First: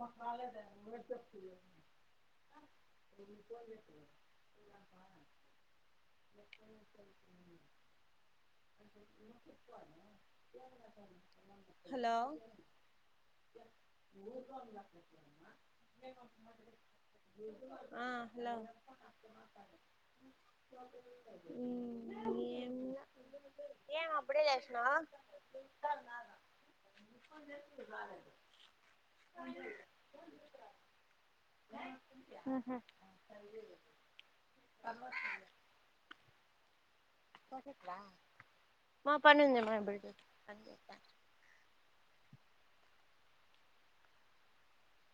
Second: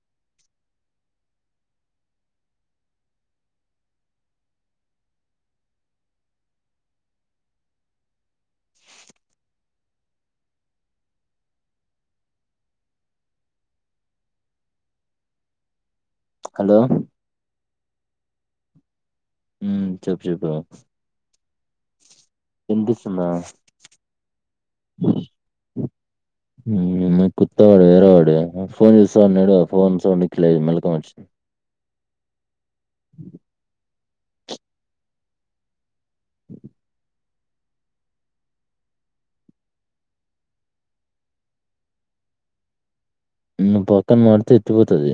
మాకు రాలేదండి ఎవరు చెప్పారు ఫోన్ చేతం హలో హలో ఆ హలో హ్మ్ చెప్పు చెప్పు వినిపిస్తుందా ఏం అప్పుడే చెసినావా హ్మ్ కొత్తవాడు వేరే వాడు ఫోన్ చేస్తా ఫోన్ సౌండ్‌కి లే మెలకువ వచ్చింది అబ మా పన్నందమా ఇప్పుడు నువు పక్కన మడితే ఎత్తిపోతది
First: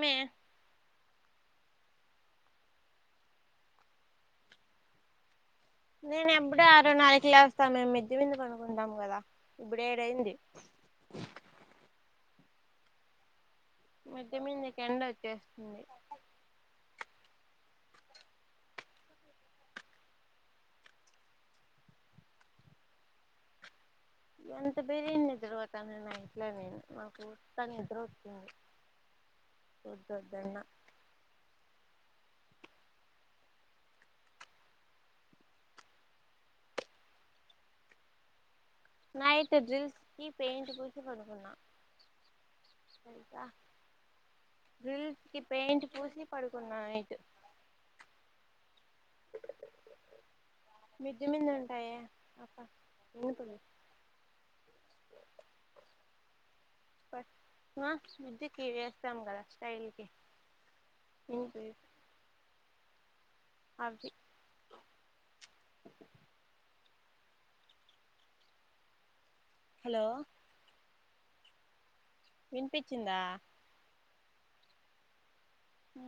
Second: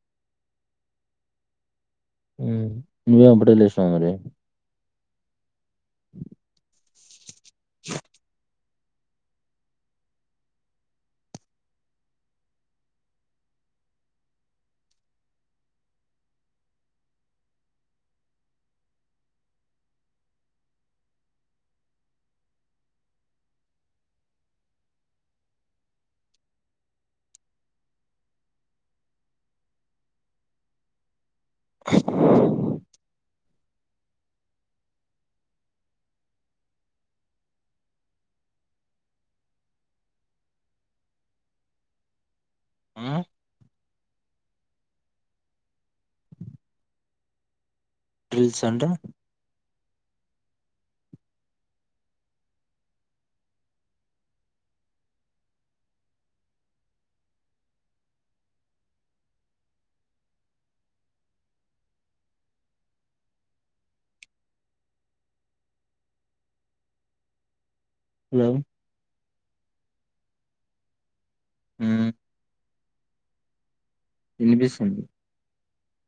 మే హ్మ్ నువ్వేం అప్పుడే లేచినావు మరి నేను ఎప్పుడు అరున్నరకి లేస్తాం మెమ్ మిద్దె మీద పడుకు ఉన్నాం కదా ఇప్పుడు ఏడైంది మిద్దె మిందకి ఎండ వచ్చేస్తుంది ఎంత బిరిన నిద్ర పోతానో నైట్లో నేను నాకు అంత నిద్ర వస్తుంది [inaudible] వద్దొద్దన్న నైట్ డ్రిల్స్కి పెయింట్ పూసి పడుకున్నా ఆ తెల్సా డ్రిల్స్ కి పెయిట్ పూసి పడుకున్నా నైట్ డ్రిల్స్ అంటె మిద్దె మందే ఉంటాయే [inaudible] మా మిద్ది కి ఎస్తాం కదా స్టైల్ కి ము పె అవి హలో హలో ఊ వినిపిచిందా వినిపిస్తుంది ఊ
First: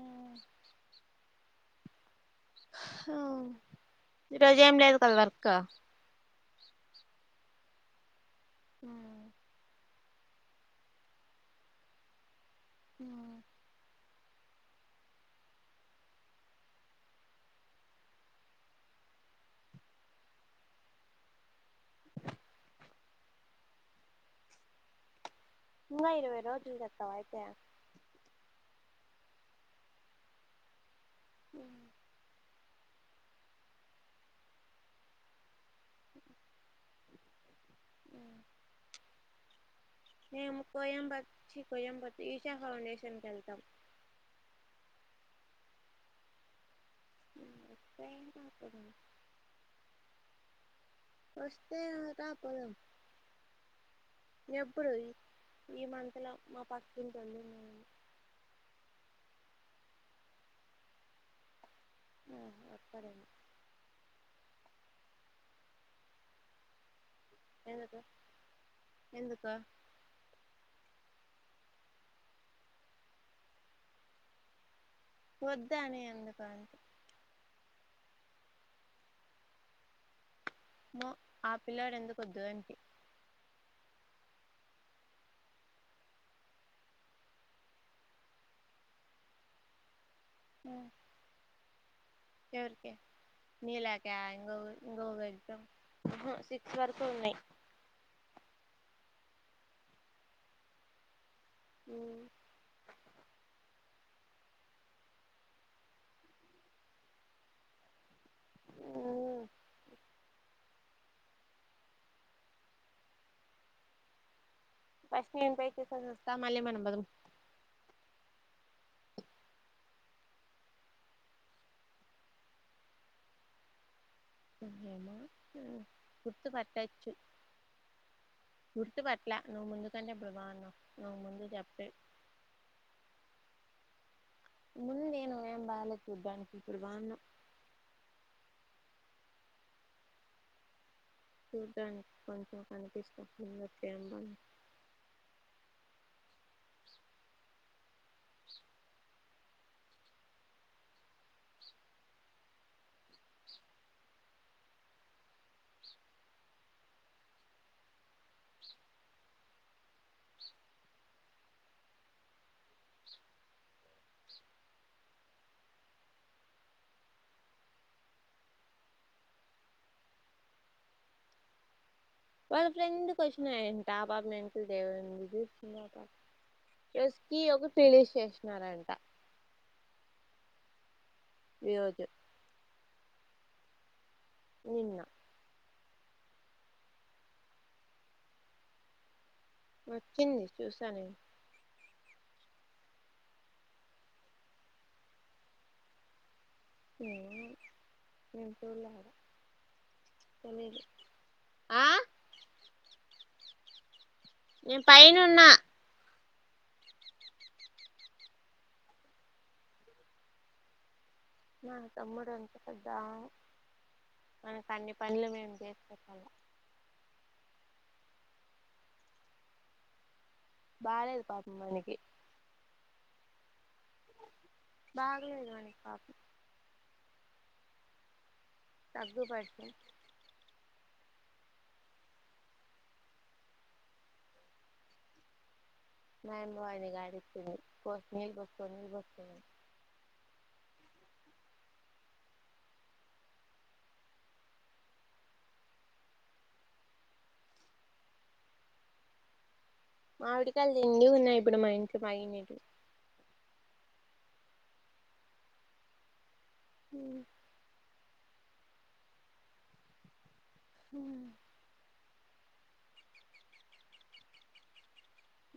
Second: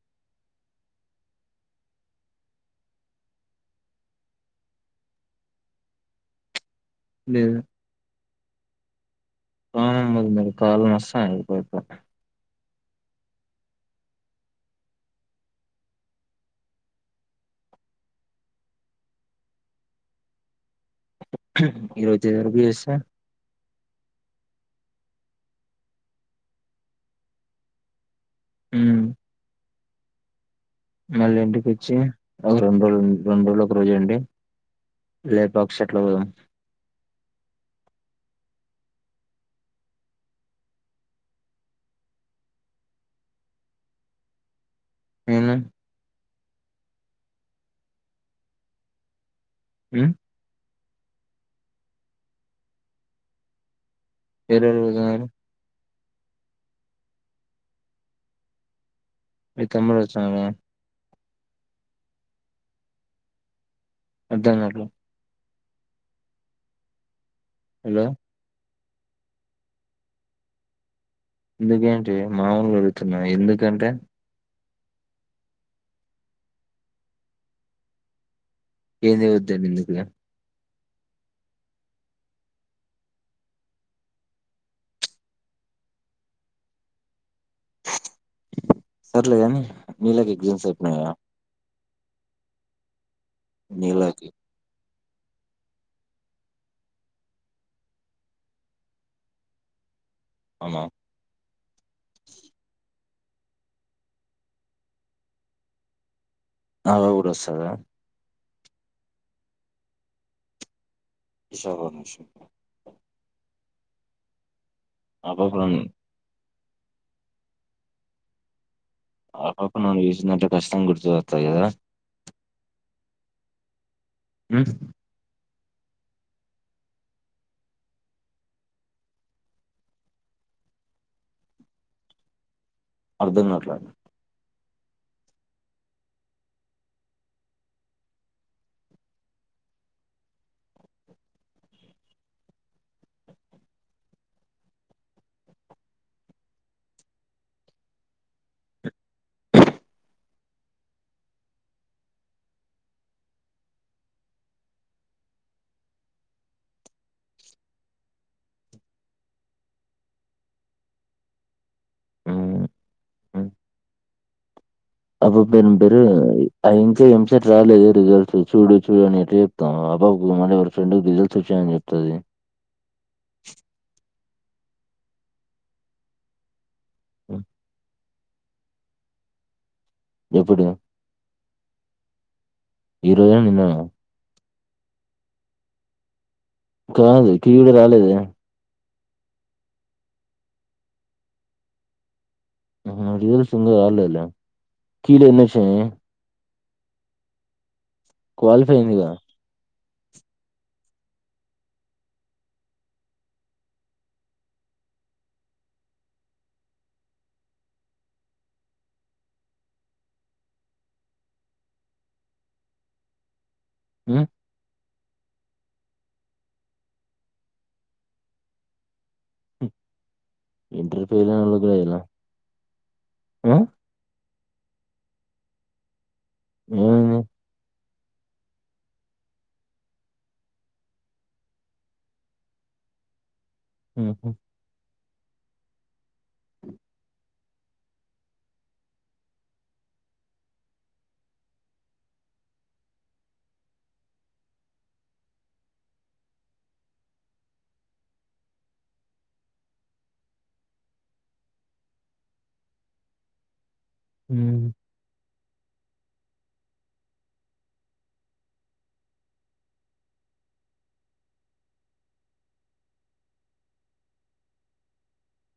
ఈరోజు ఏం లేదు కదా వర్క్ లేదు ఉ [unintelligible] కాలు నస్తాయి అప్పుడప్పుడు ఉ ఆ ఈరోజరుపిస్స ఇంగా ఇరవై రోజులు చేత్తవాయితే ఉ మళ్ళీ ఇంటికి వచ్చి ఒక రెండు రోజులు రెండు రోజులు ఒక రోజో ఉండి లేపాక్షి అట్ల పోదాం ఉ మేము కోయంబత్ చి కోయంబతి ఈషా ఫౌండేషన్ కెళ్తాం నేను [unintelligible] ఉ వస్తె రా పొదం వేరే వాళ్ళు ఎప్పుడు ఇ పోతున్నారు ఈ మంత్ లో మా పక్కంటోళ్లు మేము మి తమ్ముడు వచ్చినడా ఆ వత్తడు మధ్యానం లోపులు హలో ఎందుకొ ఎందుకేంటి మాములు అడుగుతున్నా ఎందుకంటే వద్దనే ఎందుకనీ అ ఏది వద్ద నికు ఇగ మో ఆ పిల్లాడు ఎందుకు వద్దు అనికి సర్లేదని నీళకి ఎగ్జామ్స్ అయిపోయినయా ఎవరికి నీలాకా నీళ్ళకి ఇంక ఎవరికి గోవా ఎగ్జామ్ సిక్స్ వరకే ఉన్నాయి అమా హ్ అమే కూడా వస్తద ఈషా అనుష ఆ ఫస్ట్ పాప నేన్ బోయేసి నన్ను తీస్కొని వస్తా మల్లి మనం బోదం ఆ పాప నన్ను చూసిందంటే కచ్చింతంగ గుర్తు పడ్తాది కదా హ్ గుర్తు పట్టచ్చు గుర్తుపట్లా నువ్వు ముందుకంటే ఇప్పుడు బాగున్నావు నువ్వు ముందు చెప్పే అర్ధం కావట్లే ముందు నేను నేను బాలే చూడ్డానికి ఇప్పుడు బాగున్నావ్ చూడ్డానికి కొంచెం కనిపిస్తుంది వచ్చేయన్న హ్ హ్ అమే పేరు ఏం పేరు ఆమే ఇంకా ఏంసెట్ రాయాలేదు. రిజల్ట్స్ చూడు చూడు అని ఎట్ల చెప్తాము. బబాయ్ కి [unintelligible] రిజల్ట్స్ వచ్చాయ్ అని చెప్పి వాళ్ళ ఫ్రెండ్కి వచ్చినయి అంట పాప ఎంసెట్ దేవునికి ఇచ్చిందట రోజుకి ఉమ్, ఒక తెలీస్ చేసినారంట ఎప్పుడు ఈ రోజు ఈ రోజ నిన్నన నిన్న కాదు టీవీ లో రాలేదే వచ్చింది చూసా నేను ఉ హు రిజల్ట్స్ ఇంకా రాలేదులే కిలో ఎనొచ్చినయ్ క్వాలిఫై అయిందిగా [unintelligible] ఆ నేన్ పైనున్నా మా తమ్ముడు అంత పెద్దా ఉమ్, మనకు అన్ని పనులు మేము చేసిపెట్టాలా ఇంటర్ బాలేదు పాపం ఫెల్అయినోళ్లకు మనకి అదేనా ఆ బాగలేదు వానికి పాపం ఏమైంది తగ్గుపట్టిన్ ఊ హు మాయన బో అడిగింది గాడికి పోసు నీళ్ళు పొసు నీళ్లు బోస్కొని పొ అన్న మామీడికాయలుగా నిండు ఉన్నాయి ఇప్పుడు మా ఇంటి పైనిట ఇటు ఊ ఉ ఊ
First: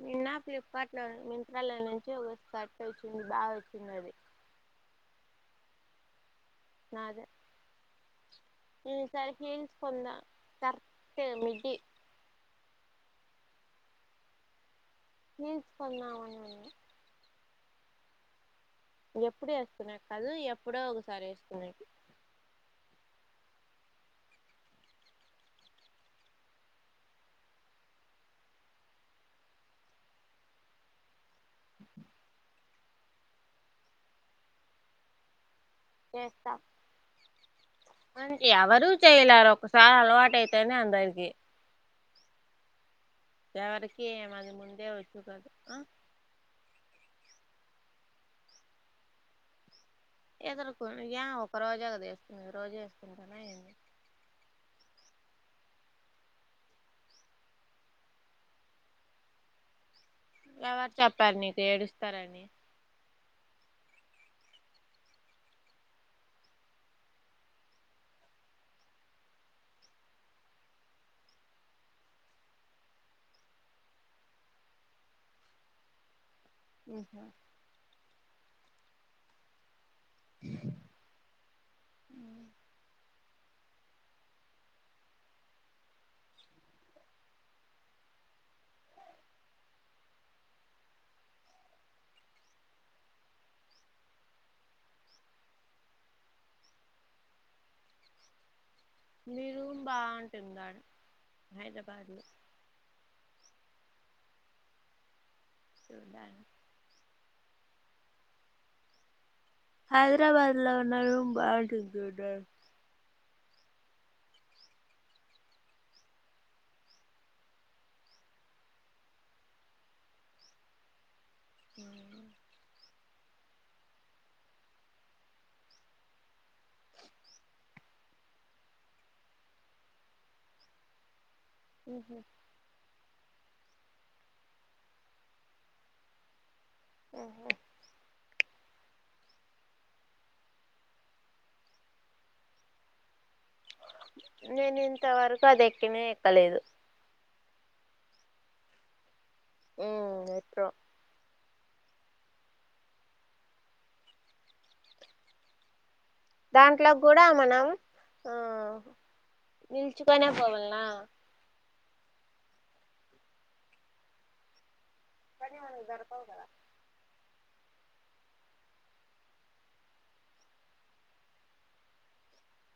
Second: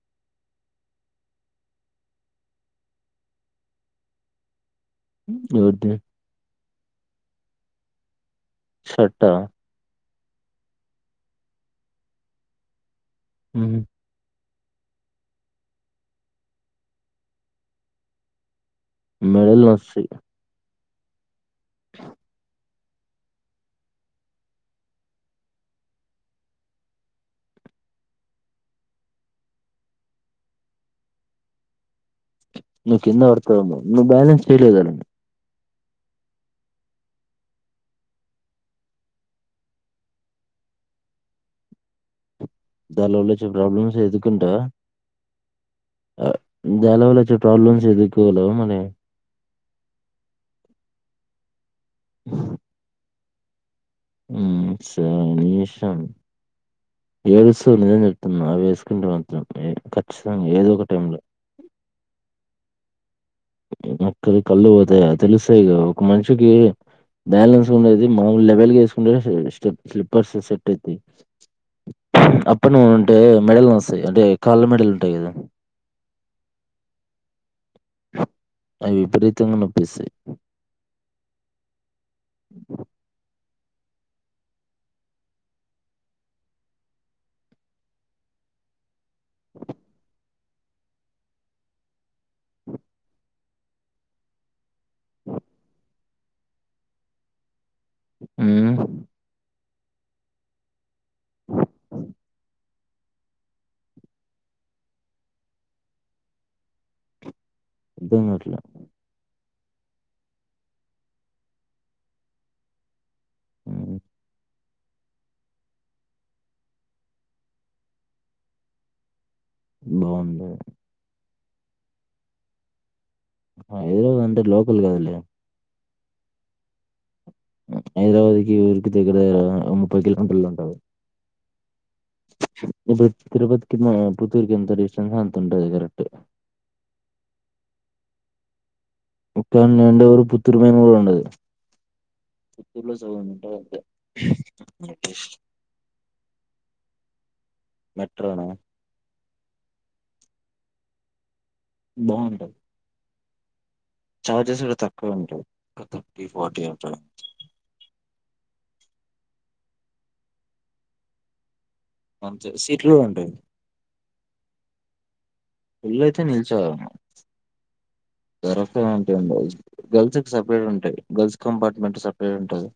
నిన్న ఫ్లిప్ కార్ట్ లో ఇన్స్టాలో నుంచి ఓ షర్ట్ వచ్చింది బాగా వచ్చింది అది [inaudible] ఎవరది నాదే ఈ షర్టా సారి హీల్స్ కొన్నా స్కర్టే మిడ్డీ ఊ ప్లీజ్ కొందామా అన్నా ఎప్పుడు మెడలు వేస్కునేకి నొస్తాయి కాదు ఎప్పుడో ఒకసారి వేసుకొనేకి నేను కింద బడుతోన్నా నువ్వు బాలన్స్ చేయట్లేదు కదండీ చేస్తా ఎవరు చేయలేరు. ఒకసారి అలవాట అయితేనే అందరికి దానిలోల్ల వచ్చే ప్రాబ్లమ్స్ ఎదుర్కొంటా మొత్తానికి ఆ అ దానివల్ల వచ్చే ప్రాబ్లమ్స్ ఏదైతే ఉన్నాయో అవి మనవే ఎదుర్కోండి యాం ఒక రోజే కదా వేసుకునేది రోజూ వేసుకుంటావా మ్ సరే నీ ఇష్టం ఏడుస్తుంది అని చెబుతున్నా అవి వేసుకుంటే మాత్రం ఏంటి పట్ ఎవరు చెప్పారు నీకు ఏడుస్తారని. అక్కడి కళ్ళు పోతాయి కదా తెలుస్తాయి కదా ఒక మనిషికి బ్యాలెన్స్ ఉండేది మామూలు లెవెల్గా వేసుకుంటే స్లిప్పర్స్ సెట్ అవుతాయి. అప్పటి నువంటే మెడల్ నొస్తాయి అంటే కాళ్ళ మెడాలు ఉంటాయి కదా మ్ హు అది విపరీతంగా నొప్పిస్తాయి. [inaudible] అ [inaudible] మ్ మీ రూమ్ బాగుంటుందాండీ హైదరాబాద్ లో చూసాను దుమ్మెట్ల హైదరాబాద్ లో ఉన్న రూమ్ బాగుంటుంది కదా మ్ బాగుంది హ [inaudible] హైద్రాబాద్ అంటే లోకల్ కదలే హైదరాబాద్కి, ఈ ఊరికి దగ్గర. దగ్గర ముప్పై కిలోమీటర్లు ఉంటాది. ఉహు ఇది తిరుపతి కి పుత్తూర్కి ఎంత డిస్టెన్స్ ఉంటాదో అంత ఉంటది కరెక్ట్. అవును ఇక్కన్నే ఉండేవరకు పుత్తూరు కు పోయిన ఉండదు. దీంట్లో సగం ఉంటాది. నేను ఇంతవరకు నేను అది ఎక్కినే ఎక్కలేదు. మెట్రోనా మ్ మెట్రో బాగుంటది చార్జెస్ కూడా తక్కువ ఉంటాయి. దాంట్లో ఉంటాయి. కూడా మనం ఆ పిలుచుకొనే పోవాలా అంతే సీట్లు కూడా ఉంటాయి కానీ మనకు నేను అయితే దొరకవు కదా నిల్చో గలను గరక్ ఏంటిండి గర్ల్స్ సెపరేట్ ఉంటాయి గర్ల్స్ కంపార్ట్మెంట్ సపరేట్ గా ఉంటుంది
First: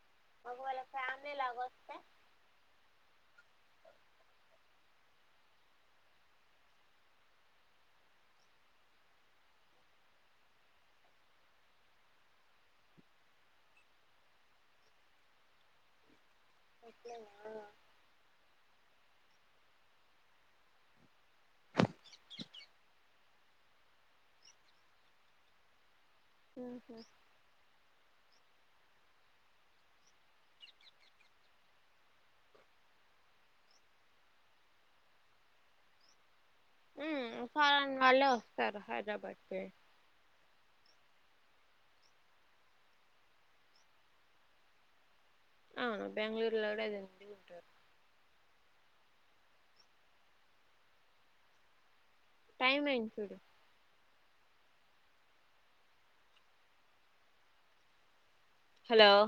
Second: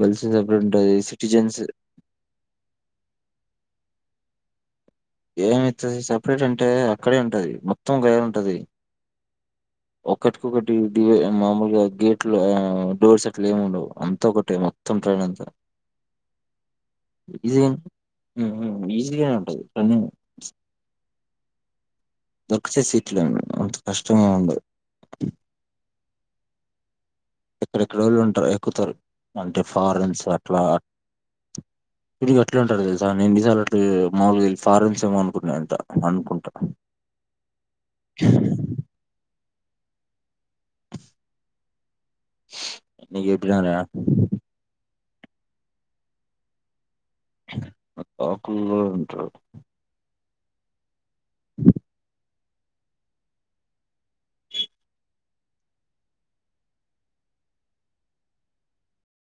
గర్ల్స్ సపరెట్ ఒకవేళ ఉంటుంది ఫ్యామిలీ సిటిజెన్స్ లాగా వస్తే ఏమిటది సపరేట్ అంటే అక్కడే ఉంటుది మొత్తం వేరే ఉంటది ఒకటికొకటి మామూలుగా గేట్ లో డోర్స్ అట్లు ఏమి ఉండవు అంత ఒకటే మొత్తం టైమ్ ఎంత ఇది ఆ ఆ ఉంది కదా తను దొరికితే సీట్లు అంత కష్టంగా ఉండదు ఉ హు ఎక్కడెక్కడళ్ళు ఉంటారు ఎక్కుతారు అంటే ఫారెన్స్ అట్లా మీనికి అట్లా ఉంటారు తెలుసా నేను దసాల అట్టు మాములుగా వెళ్ళ ఫారెన్స్ ఏమో అనుకున్నా అంత అనుకుంటాను ఉ కాదు అన్న వాళ్ళే వస్తారు హైదరాబాద్ కి నీకు చెప్పినారా అవున బెంగళూరులో కూడా ఇదే ఆకుల లో తింటా ఉ టైం అయిదీ చూడు ఉ హలో